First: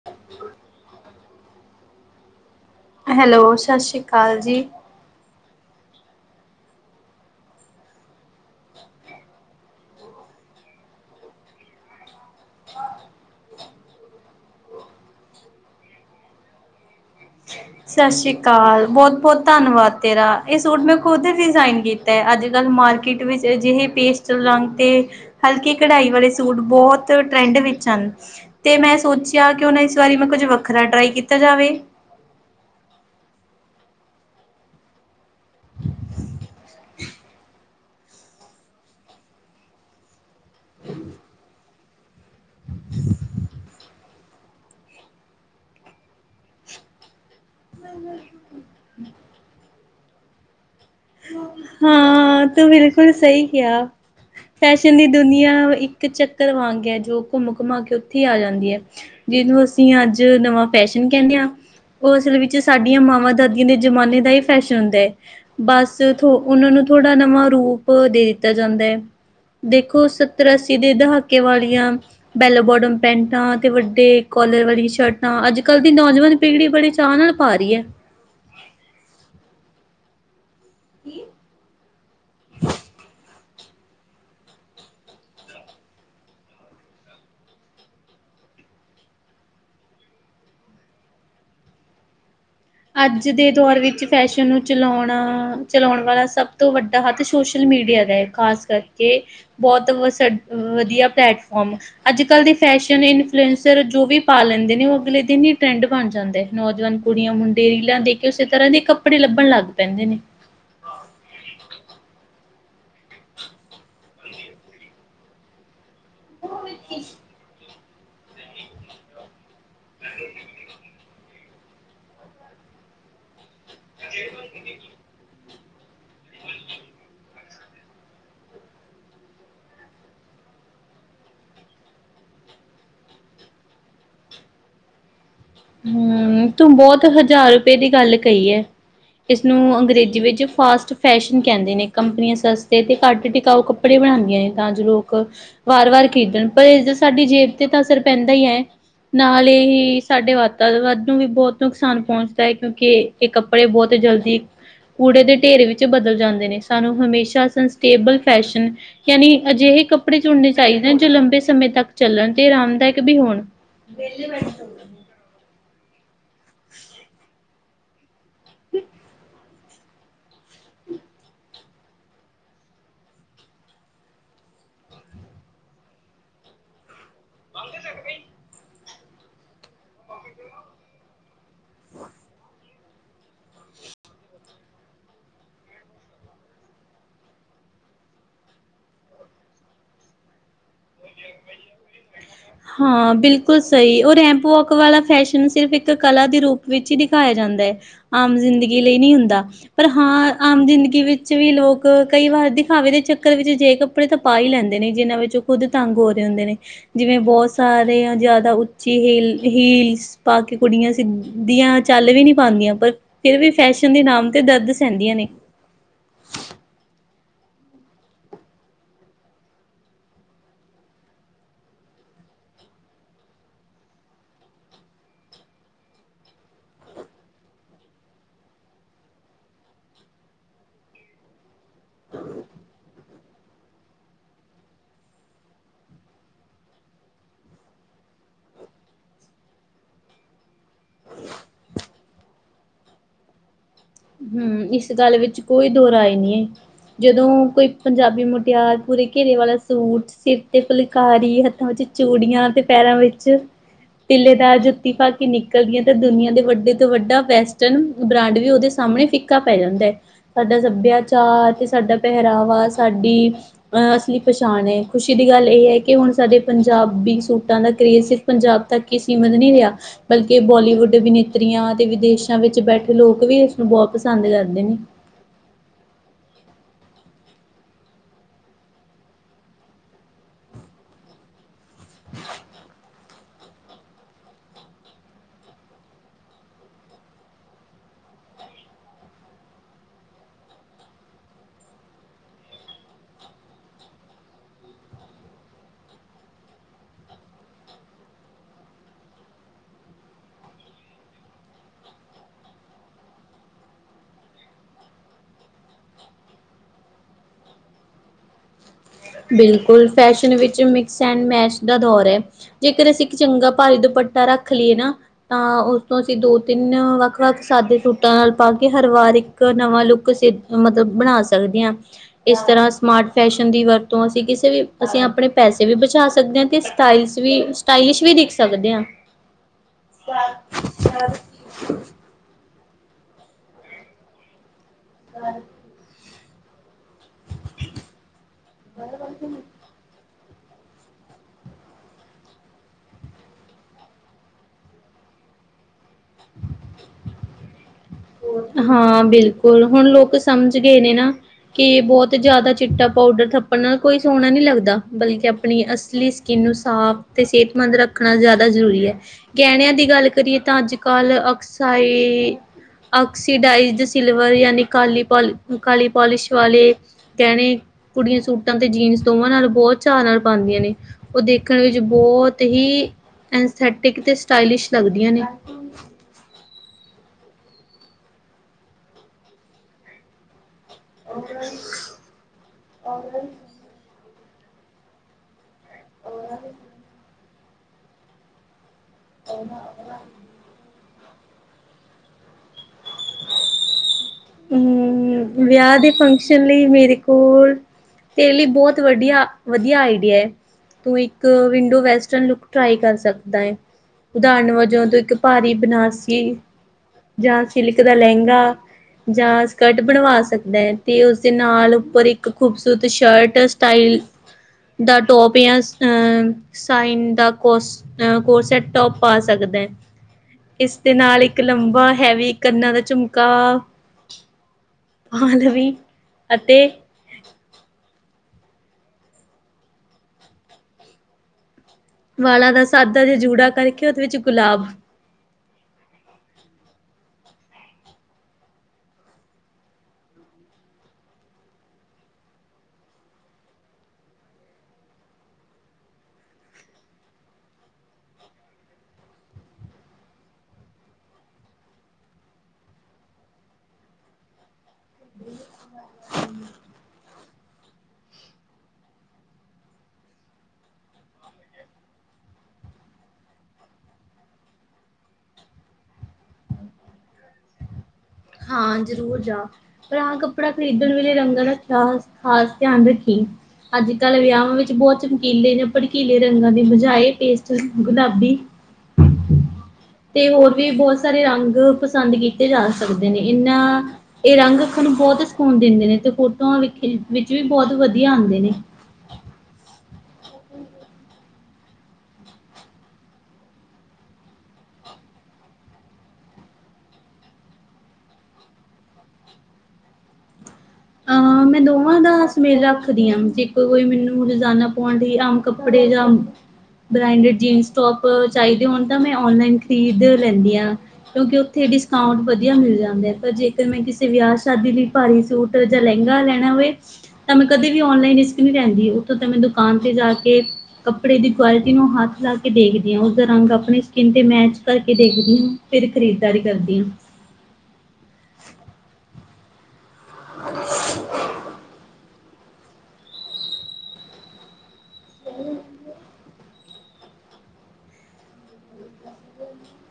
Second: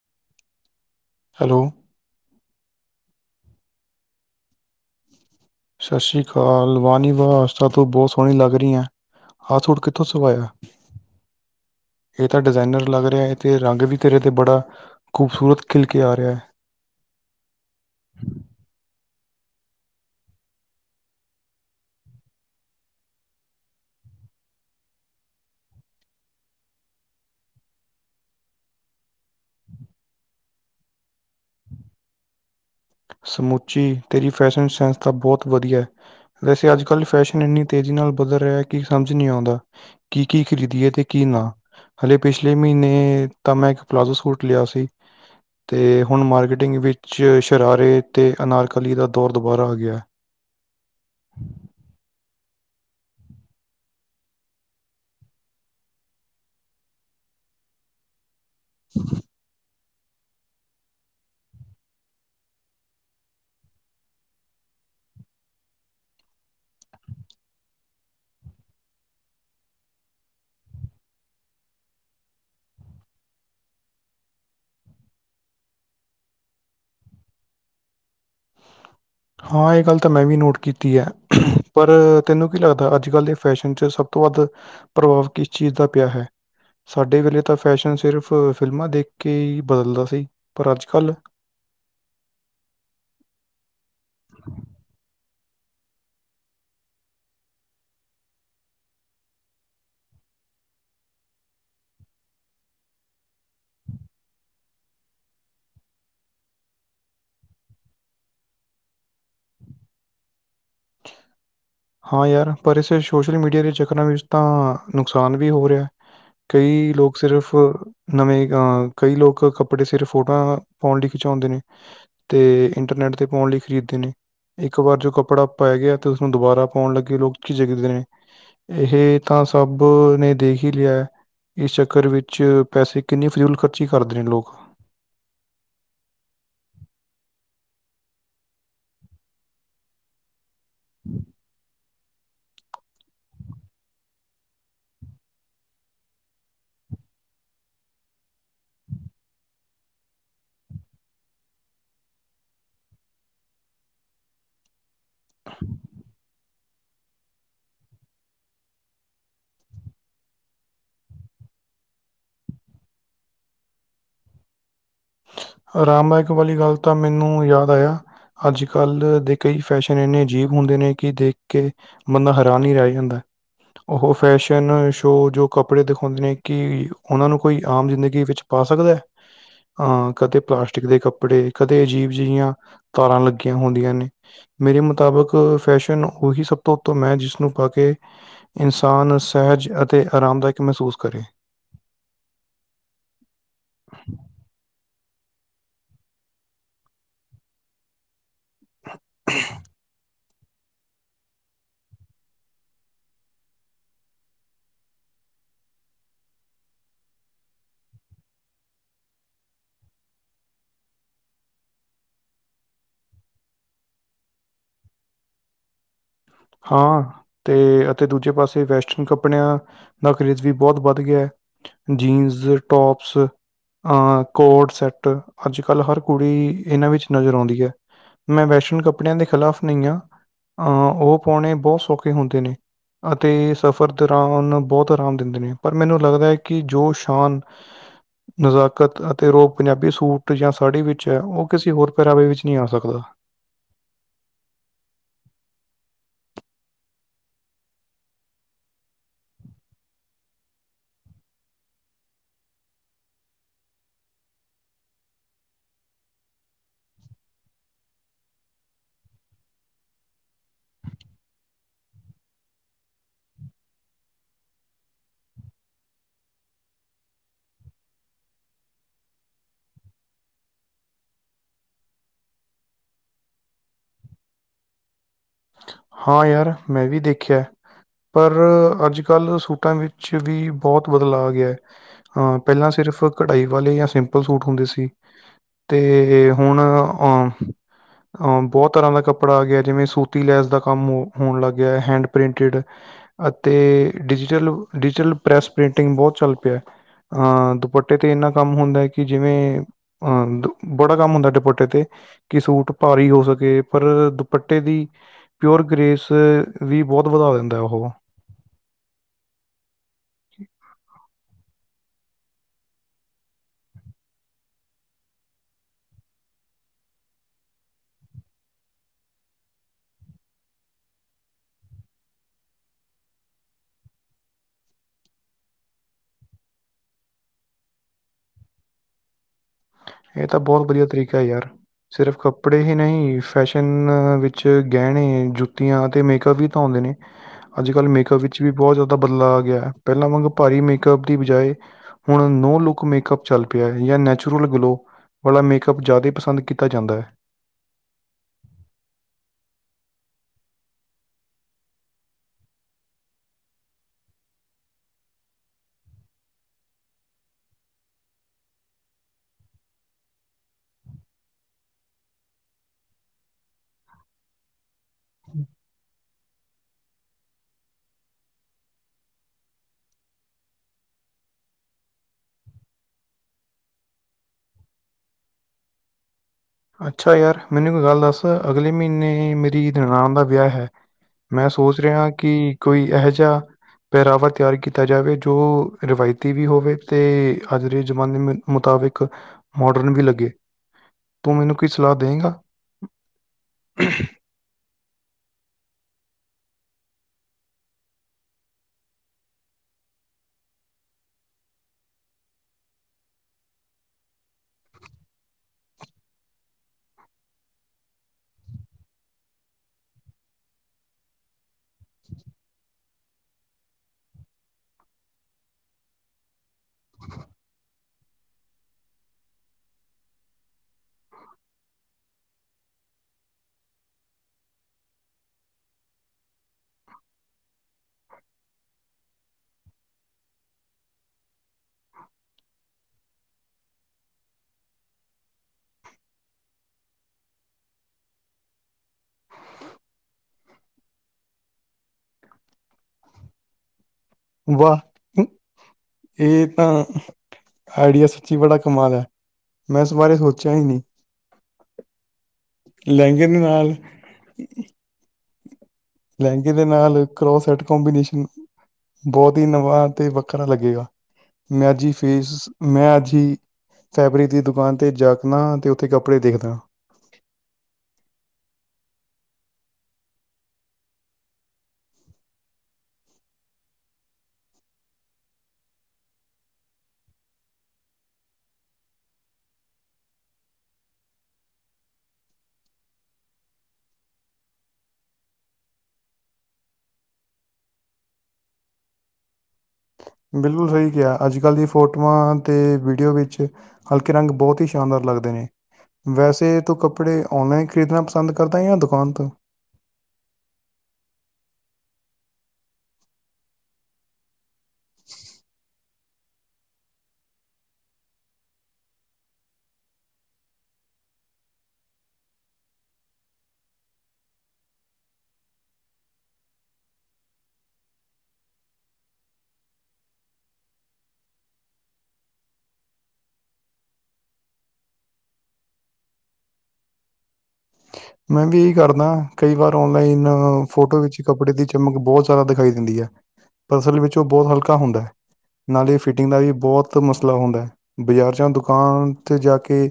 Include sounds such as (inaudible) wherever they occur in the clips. (inaudible) Hello. Hello, ਸਤਿ ਸ਼੍ਰੀ ਅਕਾਲ ਜੀ। ਸਤਿ ਸ਼੍ਰੀ ਅਕਾਲ, ਵਾਨੀ ਵਾ ਅੱਜ ਤਾਂ ਤੂ ਬਹੁਤ ਸੋਹਣੀ ਲੱਗ ਰਹੀ ਆ। ਆ ਸੂਟ ਕਿੱਥੋ ਸਵਾਇਆ? ਇਹ ਤੇ ਡਿਜ਼ਾਇਨਰ ਲੱਗ ਰਿਹਾ ਹੈ ਐ ਤੇ ਰੰਗ ਵੀ ਤੇਰੇ ਤੇ ਬੜਾ ਖ਼ੂਬਸੂਰਤ ਖਿਲ ਕੇ ਆ ਰਿਹਾ। ਸਤਿ ਸ਼੍ਰੀ ਅਕਾਲ ਬਹੁਤ-ਬਹੁਤ ਧੰਨਵਾਦ ਤੇਰਾ ਇਹ ਸੂਟ ਮੈਂ ਖੁਦ ਡਿਜ਼ਾਇਨ ਕੀਤਾ ਤਾ ਅੱਜ ਕੱਲ੍ਹ ਮਾਰਕੀਟ ਵਿੱਚ ਅਜਿਹੇ ਪੇਸਟਲ ਰੰਗ ਤੇ ਹਲਕੀ ਕਢਾਈ ਵਾਲੇ ਸੂਟ ਬੋਹਤ ਟਰੈਂਡ ਵਿੱਚ ਹਨ। ਤੇ ਮੈਂ ਸੋਚਿਆ ਕਿਉਂ ਨਾ ਇਸ ਵਾਰੀ, ਮੈਂ ਕੁਝ ਵੱਖਰਾ ਟਰਾਈ ਕੀਤਾ ਜਾਵੇ। ਸਮੁੱਚੀ ਤੇਰੀ ਫੈਸ਼ਨ ਸੈਂਸ ਤਾ ਬਹੁਤ ਵਧੀਆ। ਵੈਸੇ ਅੱਜ-ਕੱਲ੍ਹ ਫੈਸ਼ਨ ਏਨੀ ਤੇਜ਼ੀ ਨਾਲ ਬਦਲ ਰਿਆ ਕਿ ਸਮਝ ਨੀ ਆਉਦਾ। ਕੀ, ਕੀ ਖਰੀਦੀਏ, ਤੇ ਕੀ ਨਾ ਹਲੇੇ ਪਿਛਲੇ ਮਹੀਨੇ ਤਾ ਮੈਂ ਇੱਕ ਪਲਾਜ਼ੋ ਸੂਟ ਲਿਆ ਸੀ। ਤੇ ਹੁਣ ਮਾਰਕੀਟਿੰਗ ਵਿੱਚ ਸ਼ਰਾਰੇ, ਤੇ ਅਨਾਰਕਲੀ ਦਾ ਦੌਰ ਦੁਬਾਰਾ ਆ ਗਿਆ। ਹਾਂ, ਤੂੰ ਬਿਲਕੁਲ ਸਹੀ ਕਿਆ। ਫੈਸ਼ਨ ਦੀ ਦੁਨੀਆਂ ਇੱਕ ਚੱਕਰ ਵਾਂਗ ਐ, ਜੋ ਘੁੰਮ ਘੁਮਾ ਕੇ ਓੱਥੇ ਈ ਆ ਜਾਂ ਜਿਹਨੂੰ ਅਸੀਂ ਅੱਜ ਨਵਾ ਫੈਸ਼ਨ ਕਿਹਨੇ ਆ ਓ ਅਸਲ ਵਿੱਚ ਸਾਡੀਆਂ ਮਾਵਾਂ, ਦਾਦੀਆਂ ਦੇ ਜ਼ਮਾਨੇ ਦਾ ਈ ਫੈਸ਼ਨ ਹੁੰਦੈ, ਬੱਸ ਥੋ ਉਨਾਂ ਨੂੰ ਥੋੜਾ ਨਵਾ ਰੂਪ ਦੇ ਦਿੱਤਾ ਜਾਂਦਾ। ਦੇਖੋ, ਸੱਤਰ-ਅੱਸੀ ਦੇ ਦਹਾਕੇ ਵਾਲੀਆਂ ਬੈਲ ਬੋਟਮ ਪੈਂਟਾਂ, ਤੇ ਵੱਡੇ ਕੋਲਰ ਵਾਲੀ ਸ਼ਰਟਾਂ, ਅੱਜ-ਕੱਲ੍ਹ ਦੀ ਨੌਜਵਾਨ ਪੀੜੀ ਬੜੇ ਚਾ ਨਾਲ ਪਾ ਰੀਆ। ਹਾਂ, ਇਹ ਗੱਲ ਤਾ ਮੈਂ ਵੀ ਨੋਟ ਕੀਤੀ ਐ, ਪਰ ਤੈਨੂੰ ਕੀ ਲੱਗਦਾ ਅੱਜ-ਕੱਲ੍ਹ ਦੇ ਫੈਸ਼ਨ ਚ ਸਭ ਤੋਂ ਵੱਧ ਪ੍ਰਭਾਵ ਕਿਸ ਚੀਜ਼ ਦਾ ਪਿਆ ਹੈ? ਸਾਡੇ ਵੇਲੇ ਤਾ ਫੈਸ਼ਨ ਸਿਰਫ ਫਿਲਮਾ ਦੇਖ ਕੇ ਈ ਬਦਲਦਾ ਸੀ, ਪਰ ਅੱਜ-ਕੱਲ੍ਹ ਅੱਜ ਦੇ ਦੌਰ ਵਿੱਚ ਫੈਸ਼ਨ ਨੂੰ ਚਲੋਣਾ, ਚਲੋਣ ਵਾਲਾ ਸਭ ਤੋ ਵੱਡਾ ਹੱਥ ਸੋਸ਼ਲ ਮੀਡੀਆ ਦਾ ਏ। ਖ਼ਾਸ ਕਰਕੇ, ਬਹੁਤ ਵ ਸਾਡ ਵਧੀਆ ਪਲੈਟਫੋਮ ਅੱਜ-ਕੱਲ੍ਹ ਦੇ ਫੈਸ਼ਨ ਇਨਫਲੂਐਂਸਰ ਜੋ ਵੀ ਪਾ ਲੈਂਦੇ ਨੇ, ਉਹ ਅਗਲੇ ਦਿਨ ਈ ਟਰੈਂਡ ਬੰਨ ਜਾਂਦੈ, ਨੌਜਵਾਨ ਕੁੜੀਆਂ, ਮੁੰਡੇ ਰੀਲਾਂ ਦੇਖਕੇ ਉਸੇ ਤਰਾ ਦੇ ਕੱਪੜੇ ਲੱਭਣ ਲੱਗ ਪੈਂਦੇ ਨੇ। ਹਾਂ, ਯਾਰ ਪਰ ਇਸੇ ਸ਼ੋਸ਼ਲ ਮੀਡੀਆ ਦੇ ਚੱਕਰਾਂ ਵਿੱਚ ਤਾਂ ਨੁਕਸਾਨ ਵੀ ਹੋ ਰਿਆ। ਕਈ ਲੋਕ ਸਿਰਫ ਨਵੇਂ ਅ, ਕਈ ਲੋਕ ਕੱਪ ਕਪੱੜੇ ਸਿਰਫ਼ ਫੋਟੋਆ ਪੌਣ ਲਈ ਖਿਚੋਂਦੇ ਨੇ, ਤੇ ਇੰਟਰਨੈਟ ਤੇ ਪਾਉਣ ਲਈ ਖਰੀਦ ਦੇ ਨੇ ਇੱਕ ਵਾਰ ਜੋ ਕੱਪੜਾ ਪੈ ਗਿਆ ਤੇ ਉਸਨੂੰ ਦੁਬਾਰਾ ਪੋਨ ਲੱਗੇ ਲੋਕ ਖਿਝਦਦੇ ਨੇ। ਇਹੇ ਤਾ ਸਭ ਨੇ ਦੇਖ ਹੀ ਲਿਆ। ਇਸ ਚੱਕਰ ਵਿੱਚ, ਪੈਸੇ ਕਿੰਨੀ ਫਜ਼ੂਲ ਖਰਚੀ ਕਰਦੇ ਨੇ ਲੋਕ ਹੂੰ, ਤੂੰ ਬਹੁਤ ਹਜ਼ਾਰ ਰੁਪਏ ਦੀ ਗੱਲ ਕਈ ਏ। ਇਸਨੂੰ ਅੰਗਰੇਜ਼ੀ ਵਿੱਚ ਫਾਸਟ ਫੈਸ਼ਨ ਕਹਿੰਦੇ ਨੇ। ਕੰਪਨੀਆਂ ਸਸਤੇ ਅਤੇ ਘੱਟ ਟਿਕਾਊ ਕੱਪੜੇ ਬਣਾਉਂਦੀਆਂ ਨੇ ਤਾਂ ਜੋ ਲੋਕ, ਵਾਰ ਵਾਰ ਖਰੀਦਣ ਪਰ ਸਾਡੀ ਜੇਬ ਤੇ ਤਾਂ ਅਸਰ ਪੈਂਦਾ ਹੀ ਹੈ। ਨਾਲ ਇਹ ਸਾਡੇ ਵਾ (unintelligible) ਨੂੰ ਵੀ ਬਹੁਤ ਨੁਕਸਾਨ ਪਹੁੰਚਦਾ ਹੈ ਕਿਉਂਕਿ ਇਹ ਕੱਪੜੇ ਬਹੁਤ ਜਲਦੀ ਕੂੜੇ ਦੇ ਢੇਰ ਵਿੱਚ ਬਦਲ ਜਾਂਦੇ ਨੇ ਸਾਨੂੰ ਹਮੇਸ਼ਾ ਸੰਸਟੇਬਲ ਫੈਸ਼ਨ ਯਾਨੀ ਅਜਿਹੇ ਕੱਪੜੇ ਚੁਣਨੇ ਚਾਹੀਦੇ ਨੇ ਜੋ ਲੰਬੇ ਸਮੇਂ ਤੱਕ ਚੱਲਣ ਤੇ ਆਰਾਮਦਾਇਕ ਵੀ ਹੋਣ। (inaudible) ਆਰਾਮਦਾਇਕ ਵਾਲੀ ਗੱਲ ਤਾਂ ਮੈਨੂੰ ਯਾਦ ਆਇਆ ਅੱਜ, ਕੱਲ੍ਹ ਦੇਖ ਕਈ ਫੈਸ਼ਨ ਇੰਨੇ ਅਜੀਬ ਹੁੰਦੇ ਨੇ ਕਿ ਦੇਖ ਕੇ ਬੰਦਾ ਹੈਰਾਨ ਹੀ ਰਹਿ ਜਾਂਦਾ। ਉਹ ਫੈਸ਼ਨ ਸ਼ੋਅ ਜੋ ਕੱਪੜੇ ਦਿਖਾਉਂਦੇ ਨੇ ਕਿ ਉਹਨਾਂ ਨੂੰ ਕੋਈ ਆਮ ਜ਼ਿੰਦਗੀ ਵਿੱਚ ਪਾ ਸਕਦਾ? ਅਹ ਕਦੇ ਪਲਾਸਟਿਕ ਦੇ ਕੱਪੜੇ ਕਦੇ ਅਜੀਬ ਜਿਹੀਆਂ ਤਾਰਾਂ ਲੱਗੀਆਂ ਹੁੰਦੀਆਂ ਨੇ। ਮੇਰੇ ਮੁਤਾਬਕ ਫੈਸ਼ਨ ਉਹੀ ਸਭ ਤੋਂ ਉੱਤਮ ਮੈ ਜਿਸਨੂੰ ਪਾ ਕੇ ਇਨਸਾਨ ਸਹਿਜ ਅਤੇ ਆਰਾਮਦਾਇਕ ਮਹਿਸੂਸ ਕਰੇ। ਹਾਂ ਬਿਲਕੁਲ ਸਹੀ ਉਹ ਰੈਂਪ ਵੋਕ ਵਾਲਾ ਫੈਸ਼ਨ ਸਿਰਫ ਇੱਕ ਕਲਾ ਦੇ ਰੂਪ ਵਿੱਚ ਹੀ ਦਿਖਾਇਆ ਜਾਂਦਾ ਹੈ। ਆਮ ਜ਼ਿੰਦਗੀ ਲਈ ਨਹੀਂ ਹੁੰਦਾ ਪਰ ਹਾਂ ਆਮ ਜ਼ਿੰਦਗੀ ਵਿੱਚ ਵੀ ਲੋਕ ਕਈ ਵਾਰ ਦਿਖਾਵੇ ਦੇ ਚੱਕਰ ਵਿੱਚ ਜੇ ਕੱਪੜੇ ਤਾ ਪਾ ਈ ਲੈਂਦੇ ਨੇ, ਜਿਨਾਂ ਵਿੱਚੋ ਖੁਦ ਤੰਗ ਹੋ ਰੇ ਹੁੰਦੇ ਨੇ, ਜਿਵੇਂ ਬੋਤ ਸਾਰੇਆ ਜਾਦਾ ਉੱਚੀ ਹੀਲ, ਹੀਲਸ ਪਾਕੇ ਕੁੜੀਆਂ ਸਿੱਧੀਆਂ ਚੱਲ ਵੀ ਨੀ ਪਾਂਦੀਆਂ, ਪਰ ਫੇਰ ਵੀ ਫੈਸ਼ਨ ਦੇ ਨਾਮ ਤੇ ਦਰਦ ਸੈਂਦੀਆਂ ਨੇ। ਹਾਂ, ਤੇ ਅਤੇ ਦੂਜੇ ਪਾਸੇ ਵੈਸਟਰਨ ਕੱਪੜਿਆਂ ਦਾ ਖਰੀਦ ਵੀ ਬਹੁਤ ਵੱਧ ਗਿਆ ਹੈ ਜੀਨਸ ਟੋਪਸ ਅ ਕੋਡ ਸੈੱਟ ਅੱਜ ਕੱਲ੍ਹ ਹਰ ਕੁੜੀ ਇਹਨਾਂ ਵਿੱਚ ਇ ਨਜ਼ਰ ਆਉਂਦੀ ਹੈ। ਮੈਂ ਵੈਸਟਰਨ ਕੱਪੜਿਆਂ ਦੇ ਖਿਲਾਫ਼ ਨਹੀਂ ਹਾਂ ਅਹ ਉਹ ਪਾਉਣੇ ਬਹੁਤ ਸੌਖੇ ਹੁੰਦੇ ਨੇ ਅਤੇ ਸਫ਼ਰ ਦੌਰਾਨ ਬਹੁਤ ਆਰਾਮ ਦਿੰਦੇ ਨੇ ਪਰ ਮੈਨੂੰ ਲੱਗਦਾ ਹੈ ਕਿ ਜੋ ਸ਼ਾਨ ਨਜ਼ਾਕਤ ਅਤੇ ਰੋਬ ਪੰਜਾਬੀ ਸੂਟ ਜਾਂ ਸਾੜੀ ਵਿੱਚ ਹੈ ਉਹ ਕਿਸੇ ਹੋਰ ਪਹਿਰਾਵੇ ਵਿੱਚ ਨਹੀਂ ਆ ਸਕਦਾ। ਹੂੰ ਇਸ ਗੱਲ ਵਿੱਚ ਕੋਈ ਦੋ ਰਾਏ ਨਹੀਂ ਹੈ। ਜਦੋਂ ਕੋਈ ਪੰਜਾਬੀ ਮੁਟਿਆਰ ਪੂਰੇ ਘੇਰੇ ਵਾਲਾ ਸੂਟ ਸਿਰ ਤੇ ਫੁਲਕਾਰੀ ਹੱਥਾਂ ਵਿੱਚ ਚੂੜੀਆਂ ਤੇ ਪੈਰਾਂ ਵਿੱਚ ਟਿੱਲੇਦਾਰ ਜੁੱਤੀ ਪਾ ਕੇ ਨਿਕਲਦੀ ਤੇ ਦੁਨੀਆਂ ਦੇ ਵੱਡੇ ਤੋਂ ਵੱਡਾ ਵੈਸਟਰਨ ਬ੍ਰਾਂਡ ਵੀ ਉਹਦੇ ਸਾਹਮਣੇ ਫਿੱਕਾ ਪੈ ਜਾਂਦਾ ਹੈ ਸਾਡਾ ਸੱਭਿਆਚਾਰ ਤੇ ਸਾਡਾ ਪਹਿਰਾਵਾ ਸਾਡੀ ਅਹ ਅਸਲੀ ਪਛਾਣ ਹੈ ਖੁਸ਼ੀ ਦੀ ਗੱਲ ਇਹ ਹੈ ਕਿ ਹੁਣ ਸਾਡੇ ਪੰਜਾਬੀ ਸੂਟਾਂ ਦਾ ਕਰੇਜ਼ ਪੰਜਾਬ ਤੱਕ ਹੀ ਸੀਮਿਤ ਨਹੀਂ ਰਿਹਾ ਬਲਕਿ ਬਾਲੀਵੁੱਡ ਅਭਿਨੇਤਰੀਆਂ ਤੇ ਵਿਦੇਸ਼ਾਂ ਵਿੱਚ ਬੈਠੇ ਲੋਕ ਵੀ ਬਹੁਤ ਪਸੰਦ ਕਰਦੇ ਨੇ। ਹਾਂ ਯਾਰ ਮੈਂ ਵੀ ਦੇਖਿਆ। ਪਰ ਅੱਜ ਕੱਲ੍ਹ ਸੂਟਾਂ ਵਿੱਚ ਵੀ ਬਹੁਤ ਬਦਲਾਅ ਆ ਗਿਆ ਹੈ। ਅ ਪਹਿਲਾਂ ਸਿਰਫ ਕਢਾਈ ਵਾਲੇ ਜਾਂ ਸਿੰਪਲ ਸੂਟ ਹੁੰਦੇ ਸੀ। ਤੇ ਹੁਣ ਅਹ ਅ ਬਹੁਤ ਤਰ੍ਹਾਂ ਦਾ ਕੱਪੜਾ ਆ ਗਿਆ ਜਿਵੇਂ ਸੂਤੀ ਲੈਸ ਦਾ ਕੰਮ ਹੋਣ ਲੱਗ ਗਿਆ ਹੈਂਡ ਪ੍ਰਿੰਟਡ ਅਤੇ ਡਿਜੀਟਲ, ਡਿਜੀਟਲ ਪ੍ਰੈਸ ਪ੍ਰਿੰਟਿੰਗ ਬਹੁਤ ਚੱਲ ਪਿਆ। ਅਹ ਦੁਪੱਟੇ ਤੇ ਇੰਨਾ ਕੰਮ ਹੁੰਦਾ ਹੈ ਕਿ ਜਿਵੇਂ ਅਹ ਬੜਾ ਕੰਮ ਹੁੰਦਾ ਦੁਪੱਟੇ ਤੇ। ਕਿ ਸੂਟ ਭਾਰੀ ਹੋ ਸਕੇ ਪਰ ਦੁਪੱਟੇ ਦੀ ਪਿਓਰ ਗ੍ਰੇਸ ਵੀ ਬਹੁਤ ਵਧਾ ਦਿੰਦਾ ਉਹ ਬਿਲਕੁਲ ਫੈਸ਼ਨ ਵਿੱਚ ਮਿਕਸ ਐਂਡ ਮੈਸ਼ ਦਾ ਦੌਰ ਹੈ। ਜੇਕਰ ਅਸੀਂ ਇੱਕ ਚੰਗਾ ਭਾਰੀ ਦੁਪੱਟਾ ਰੱਖ ਲਈਏ ਨਾ, ਤਾਂ ਉਸ ਤੋਂ ਅਸੀਂ ਦੋ ਤਿੰਨ ਵੱਖ-ਵੱਖ ਸਾਦੇ ਸੂਟਾਂ ਨਾਲ ਪਾ ਕੇ ਹਰ ਵਾਰ ਇੱ ਏਕ ਨਵਾਂ ਲੁੱਕ ਅਸੀ ਮਤਲਬ ਬਣਾ ਸਕਦੇ ਆਂ ਇਸ ਤਰ੍ਹਾਂ ਸਮਾਰਟ ਫੈਸ਼ਨ ਦੀ ਵਰ ਤੋਂ ਅਸੀਂ ਕਿਸੇ ਵੀ ਅਸੀਂ ਆਪਣੇ ਪੈਸੇ ਵੀ ਬਚਾ ਸਕਦੇ ਆਂ ਤੇ ਸਟਾਈਲਸ ਵੀ ਸਟਾਈਲਿਸ਼ ਵੀ ਦਿਖ ਸਕਦੇ ਆ। (inaudible) ਏ ਤਾਂ ਬੋਤ ਵਧੀਆ ਤਰੀਕਾ ਐ ਯਾਰ ਸਿਰਫ ਕੱਪੜੇ ਹੀ ਨਹੀਂ ਫੈਸ਼ਨ ਵਿੱ ਚ ਗੈਣੇ, ਜੁੱਤੀਆਂ ਅਤੇ ਮੇਕਅੱਪ ਵੀ ਤਾਂ ਆਉਂਦੇ ਨੇ। ਅੱਜ ਕੱਲ੍ਹ ਮੇਕਅੱਪ ਵਿੱਚ ਵੀ ਬੋਤ ਜਿਆਦਾ ਬਦਲਾ ਆ ਗਿਆ। ਪੈਲਾਂ ਵਾਂਗ ਭਾਰੀ ਮੇਕਅੱਪ ਦੀ ਬਜਾਏ ਹੁਣ ਨੋ ਲੁੱਕ ਮੇਕਅੱਪ ਚੱਲ ਪਿਆ ਜਾਂ ਨੈਚੁਰਲ ਗਲੋ। ਵਾਲਾ ਮੇਕਅੱਪ ਜ਼ਿਆਦਾ ਪਸੰਦ ਕੀਤਾ ਜਾਂਦਾ। ਹਾਂ, ਬਿਲਕੁੱਲ ਹੁਣ ਲੋਕ ਸਮਝ ਗਏ ਨੇ ਨਾ। ਕੀ ਬੋਤ ਜ਼ਿਆਦਾ ਚਿੱਟਾ ਪਾਊਡਰ ਥੱਪਣ ਨਾਲ ਕੋਈ ਸੋਣਾ ਨੀ ਲੱਗਦਾ ਬਲਕਿ ਆਪਣੀ ਅਸਲੀ ਸ ਕਿੰਨ ਨੂੰ ਸਾਫ਼ ਤੇ ਸਿਹਤਮੰਦ ਰੱਖਣਾ ਜ਼ਿਆਦਾ ਜ਼ਰੂਰੀ ਐ। ਗੈਣਿਆਂ ਦੀ ਗੱਲ ਕਰੀਏ ਤਾਂ ਅੱਜ-ਕੱਲ੍ਹ ਅਕਸਾਈ ਆਕਸੀਡਾਈ ਜਾ ਸਿਲਵਰ ਯਾਨੀ ਖਾਲੀ ਪੌਲਿਸ ਕਾਲੀ ਪੋਲਿਸ਼ ਵਾਲੇ ਗੈਣੇ ਕੁੜੀਆਂ ਸੂਟਾਂ ਤੇ ਜੀਨਸ ਦੋਵਾਂ ਨਾਲ ਬੋ ਚਾਅ ਨਾਲ ਪਾਂਦੀਆਂ ਨੇ। ਓ ਦੇਖਣ ਵਿੱਚ ਬੋਤ ਹੀ ਐਂਸਥੈਟਿਕ ਤੇ ਸਟਾਈਲਿਸ਼ ਲੱਗਦੀਆਂ ਨੇ। ਅੱਛਾ ਯਾਰ ਮੈਨੂੰ ਇਕ ਗੱਲ ਦੱਸ ਅਗਲੇ ਮੀਨੇ ਮੇਰੀ ਨਨਾਣ ਦਾ ਵਿਆਹ ਹੈ। ਮੈਂ ਸੋਚ ਰਿਹਾ ਕੀ ਕੋਈ ਐਹਾ ਜਾ ਪਹਿਰਾਵਾ ਤਿਆਰ ਕੀਤਾ ਜਾਵੇ ਜੋ ਰਵਾਇਤੀ ਵੀ ਹੋਵੇ ਤੇ ਅੱਜ ਦੇ ਜ਼ਮਾਨੇ ਮੁਤਾਬਿਕ ਮੋਡਰਨ ਵੀ ਲੱਗੇ। ਤੂੰ ਮੈਨੂੰ ਕੀ ਸਲਾਹ ਦੇ ਗਾ। ਹੂੰ, ਵਿਆਹ ਦੇ ਫੰਕਸ਼ਨ ਲਈ ਮੇਰੇ ਕੋਲ ਤੇਰੇ ਲਈ ਬਹੁਤ ਵਧੀਆ ਵਧੀਆ ਆਈਡੀਆ। ਤੂੰ ਇੱਕ ਵਿੰਡੋ ਵੈਸਟਰਨ ਲੁਕ ਟਰਾਈ ਕਰ ਸਕਦਾ ਐ। ਉਦਾਹਰਨ ਵਜੋਂ ਤੋਂ ਇੱਕ ਭਾਰੀ ਬਨਾਰਸੀ ਜਾਂ ਸਿਲਕ ਦਾ ਲਹਿੰਗਾ ਜਾਂ ਸਕਰਟ ਬਣਵਾ ਸਕਦੇ ਐ ਤੇ ਉਸਦੇ ਨਾਲ ਉੱਪਰ ਇੱਕ ਖੂਬਸੂਰਤ ਸ਼ਰਟ ਸਟਾਈਲ ਦਾ ਟੋਪ ਜਾ ਅ ਸਾਇਨ ਦਾ ਕੋਸ ਕੋਰਟ ਸੈੱਟ ਟੋਪ ਪਾ ਸਕਦਾ। ਇਸ ਦੇ ਨਾਲ ਇੱਕ ਲੰਬਾ ਹੈਵੀ ਕੰਨਾਂ ਦਾ ਝੁਮਕਾ ਪਾ ਲਵੀ ਤੇ ਵਾਲਾ ਦਾ ਸਾਦਾ ਜਾ ਜੂੜਾ ਕਰਕੇ ਓਦੇ ਵਿੱਚ ਗੁਲਾਬ ਵਾਹ ਏ ਤਾਂ ਆਈਡੀਆ ਸੱਚੀ ਬੜਾ ਕਮਾਲ ਐ ਮੈਂ ਇਸ ਬਾਰੇ ਸੋਚਿਆ ਹੀ ਨੀ। ਲਹਿੰਗੇ ਦੇ ਨਾਲ। ਲੈਂਗੇ ਦੇ ਨਾਲ ਕਰੋਸ ਸੈਟ ਕੋਂਬੀਨੇਸ਼ਨ ਬੋਤ ਈ ਨਵਾਂ ਤੇ ਵੱਖਰਾ ਲੱਗੇਗਾ। ਮੈਂ ਅੱਜ ਫੇਸ ਮੈਂ ਅੱਜ ਜੀ। ਫੈਬਰਿਕ ਦੀ ਦੁਕਾਨ ਤੇ ਜਾ ਕੇ ਨਾ ਫੇਰ ਤੇ ਓਥੇ ਕੱਪੜੇ ਦੇਖਦਾ। ਹਾਂ ਜ਼ਰੂਰ ਜਾ। ਪਰ ਆ ਕੱਪੜਾ ਖ਼ਰੀਦਣ ਵੇਲੇ ਰੰਗਾਂ ਦਾ ਖਾਸ ਖ਼ਾਸ ਧਿਆਨ ਰੱਖੀ। ਅੱਜ-ਕੱਲ੍ਹ ਵਿਆਵਾਂ ਵਿੱਚ ਬੋ ਚਮਕੀਲੇ ਜਾਂ ਭੜਕੀਲੇ ਰੰਗਾਂ ਦੀ ਬਜਾਏ ਪੇਸਟ ਗੁਲਾਬੀ (inaudible) ਤੇ ਹੋਰ ਵੀ ਬੋ ਸਾਰੇ ਰੰਗ ਪਸੰਦ ਕੀਤੇ ਜਾ ਸਕਦੇ ਨੇ ਏਨਾ ਏ ਰੰਗ ਆਪਾਂ ਨੂੰ ਬੋਤ ਸਕੂਨ ਦਿੰਦੇ ਨੇ ਤੇ ਫੋਟੋਆਂ ਵਿਖ ਵਿੱਚ ਵੀ ਬੋਤ ਵਧੀਆ ਆਂਦੇ ਨੇ। ਬਿਲਕੁੱਲ ਸਈ ਕਿਆ ਅੱਜ ਕੱਲ੍ਹ ਦੀ ਫੋਟੋਆਂ ਤੇ ਵੀਡੀਓ ਵਿੱਚ ਹਲਕੇ ਰੰਗ ਬੋਤ ਈ ਸ਼ਾਨਦਾਰ ਲੱਗਦੇ ਨੇ। ਵੈਸੇ ਤੂੰ ਕੱਪੜੇ ਔਨਲਾਈਨ ਖਰੀਦਣਾ ਪਸੰਦ ਕਰਦਾ ਜਾ ਦੁਕਾਨ ਤੋਂ? ਅ ਮੈਂ ਦੋਵਾਂ ਦਾ ਸੁਮੇਲ ਰੱਖਦੀ ਆ ਜੇ ਕੋ ਕੋਈ ਮੈਨੂੰ ਰੋਜ਼ਾਨਾ ਪੋਣ ਲਈ ਆਮ ਕੱਪੜੇ ਜਾਂ ਬਰੈਂਡਡ ਜੀਨਸ ਟੋਪ ਚਾਈਦੇ ਹੋਣ ਤਾਂ ਮੈਂ ਔਨਲਾਈਨ ਖਰੀਦ ਲੈਂਦੀ ਆ। ਕਿਉਂਕਿ ਉੱਥੇ ਡਿਸਕਾਊਂਟ ਵਧੀਆ ਮਿਲ ਜਾਂਦੇ ਪਰ ਜੇਕਰ ਮੈਂ ਕਿਸੇ ਵਿਆਹ ਸ਼ਾਦੀ ਲਈ ਭਾਰੀ ਸੂ ਟ ਜਾ ਲੈਂਗਾ ਲੈਣਾ ਹੋਵੇ ਤਾਂ ਮੈਂ ਕਦੇ ਵੀ ਔਨਲਾਈਨ ਰਿਸਕ ਨੀ ਲੈਂਦੀ ਉੱਥੋਂ ਤਾਂ ਮੈਂ ਦੁਕਾਨ ਤੇ ਜਾ ਕੇ ਕੱਪੜੇ ਦੀ ਕੁਆਲਿਟੀ ਨੂੰ ਹੱਥ ਲਾ ਕੇ ਦੇਖਦੀ ਆ ਉਸਦਾ ਰੰਗ ਆਪਣੇ ਸਕਿਨ ਤੇ ਮੈਚ ਕਰਕੇ ਦੇਖਦੀ ਆ ਫਿਰ ਖਰੀਦਦਾਰੀ ਕਰਦੀ ਆਂ। ਮੈਂ ਵੀ ਇਹੀ ਕਰਦਾ ਕਈ ਵਾਰ ਓਨਲਾਈਨ ਫੋਟੋ ਵਿੱਚ ਕੱਪੜੇ ਦੀ ਚਮਕ ਬਹੁਤ ਤਾਂ ਦਿਖਾਈ ਦਿੰਦੀ ਹੈ ਅਸਲ ਵਿੱਚ ਉਹ ਬਹੁਤ ਹਲਕਾ ਹੁੰਦਾ ਹੈ ਨਾਲੇ ਫਿਟ ਟਿੰਗ ਦਾ ਵੀ ਬਹੁਤ ਮਸਲਾ ਹੁੰਦਾ ਹੈ ਬਾਜ਼ਾਰ 'ਚ ਦੁਕਾਨ ਤੇ ਜਾ ਕੇ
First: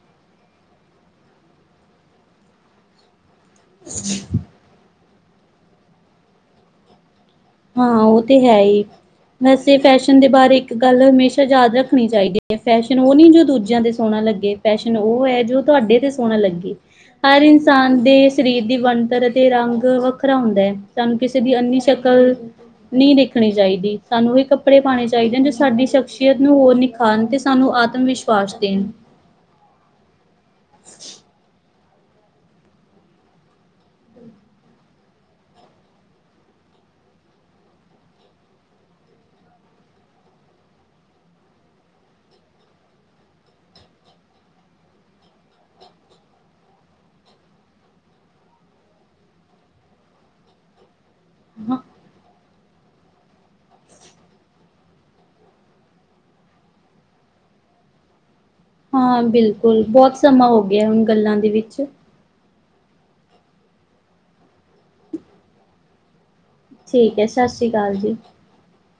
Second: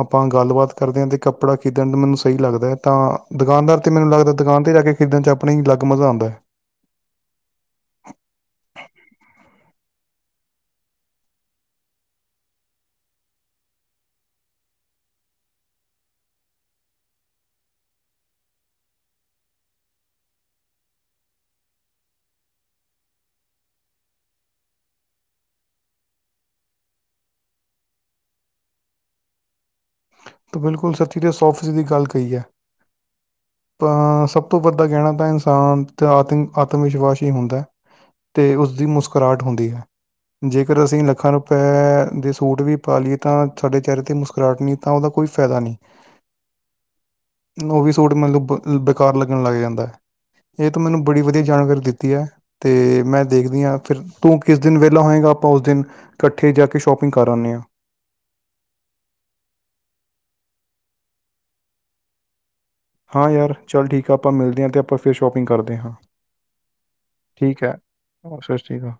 ਆਪਾਂ ਗੱਲਬਾਤ ਕਰਦੇ ਹਾਂ ਤੇ ਕੱਪੜਾ ਖਰੀਦਣ ਦਾ ਮੈਨੂੰ ਸਹੀ ਲਗਦਾ ਤਾ ਦੁਕਾਨਦਾਰ ਤੇ ਮੈਨੂੰ ਲੱਗਦਾ ਦੁਕਾਨ ਤੇ ਜਾ ਕੇ ਖਰੀਦਣ 'ਚ ਆਪਣੇ ਹੀ ਅਲੱਗ ਮਜ਼ਾ ਆਂਦਾ। ਹਾਂ ਉਹ ਤੇ ਹੈ ਹੀ ਵੈਸੇ ਫੈਸ਼ਨ ਦੇ ਬਾਰੇ ਇੱਕ ਗੱਲ ਹਮੇਸ਼ਾ ਯਾਦ ਰੱਖਣੀ ਚਾਹੀਦੀ ਹੈ ਫੈਸ਼ਨ ਉਹ ਨਈ ਜੋ ਦੂਜਿਆਂ ਦੇ ਸੋਹਣਾ ਲੱਗੇ। ਪੈਸ਼ਨ ਉਹ ਹੈ ਜੋ ਤੁਹਾਡੇ ਤੇ ਸੋਹਣਾ ਲੱਗੇ। ਹਰ ਇਨਸਾਨ ਦੇ ਸਰੀਰ ਦੀ ਬਣਤਰ ਅਤੇ ਰੰਗ ਵੱਖਰਾ ਹੁੰਦਾ ਹੈ ਤੁਹਾਨੂੰ ਕਿਸੇ ਦੀ ਇੰਨੀ ਸ਼ਕ ਲ ਨਹੀਂ ਦੇਖਣੀ ਚਾਹੀਦੀ ਸਾਨੂੰ ਹੀ ਕੱਪੜੇ ਪਾਉਣੇ ਚਾਹੀਦੇ ਜੋ ਸਾਡੀ ਸ਼ਖਸੀਅਤ ਨੂੰ ਹੋਰ ਨਿਖਾਰੇ ਖਾਣ ਤੇ ਸਾਨੂੰ ਆਤਮ ਵਿਸ਼ਵਾਸ ਦੇਣ ਤੂੰ ਬਿਲਕੁਲ ਸੱਚੀ ਸੌ ਫੀਸਦੀ ਗੱਲ ਕਹੀ ਹੈ। ਸਭ ਤੋਂ ਵੱਧਾ ਕਹਿਣਾ ਤਾਂ ਇਨਸਾਨ ਦਾ ਆਤਮ ਆਤਮ ਵਿਸ਼ਵਾਸ ਹੀ ਹੁੰਦਾ। ਤੇ ਉਸਦੀ ਮੁਸਕਰਾਹਟ ਹੁੰਦੀ ਹੈ। ਜੇਕਰ ਅਸੀਂ ਲੱਖਾਂ ਰੁਪਏ ਦੇ ਸੂਟ ਵੀ ਪਾ ਲਈਏ ਤਾਂ ਸਾਡੇ ਚਿਹਰੇ ਤੇ ਮੁਸਕਰਾਹਟ ਨਹੀਂ ਤਾਂ ਓਦਾ ਕੋਈ ਫੈਦਾ ਨੀ। ਓ ਵੀ ਸੂਟ ਮੰਨ ਲੋ ਬ ਬੇਕਾਰ ਲੱਗਣ ਲੱਗ ਜਾਂਦਾ। ਏ ਤੂੰ ਮੈਨੂੰ ਬੜੀ ਵਧੀਆ ਹਾਂ ਜਾਣਕਾਰੀ ਦਿੱਤੀ ਐ। ਤੇ ਮੈਂ ਦੇਖਦੀ ਆ ਫਿਰ ਤੂੰ ਕਿਸ ਦਿਨ ਵੇਲਾ ਹੋਏਗਾ ਆਪਾਂ ਉਸ ਦਿਨ ਕੱਠੇ ਜਾ ਕੇ ਸ਼ੋਪਿੰਗ ਕਰ ਆਉਂਦੇ ਆਂ ਹਾਂ ਬਿਲਕੁਲ ਬਹੁਤ ਸਮਾਂ ਹੋ ਗਿਆ ਹੁਣ ਗੱਲਾਂ ਦੇ ਵਿੱਚ ਹਾਂ ਯਾਰ ਚੱਲ ਠੀਕ ਆ ਆਪਾਂ ਮਿਲਦੇ ਹਾਂ ਅਤੇ ਆਪਾਂ ਫਿਰ ਸ਼ੋਪਿੰਗ ਕਰਦੇ ਹਾਂ। ਸਤਿ ਠੀਕ ਸ਼੍ਰੀ ਹੈ ਅਕਾਲ ਜੀ। ਹੋਰ ਸਤ ਸ਼੍ਰੀ ਅਕਾਲ।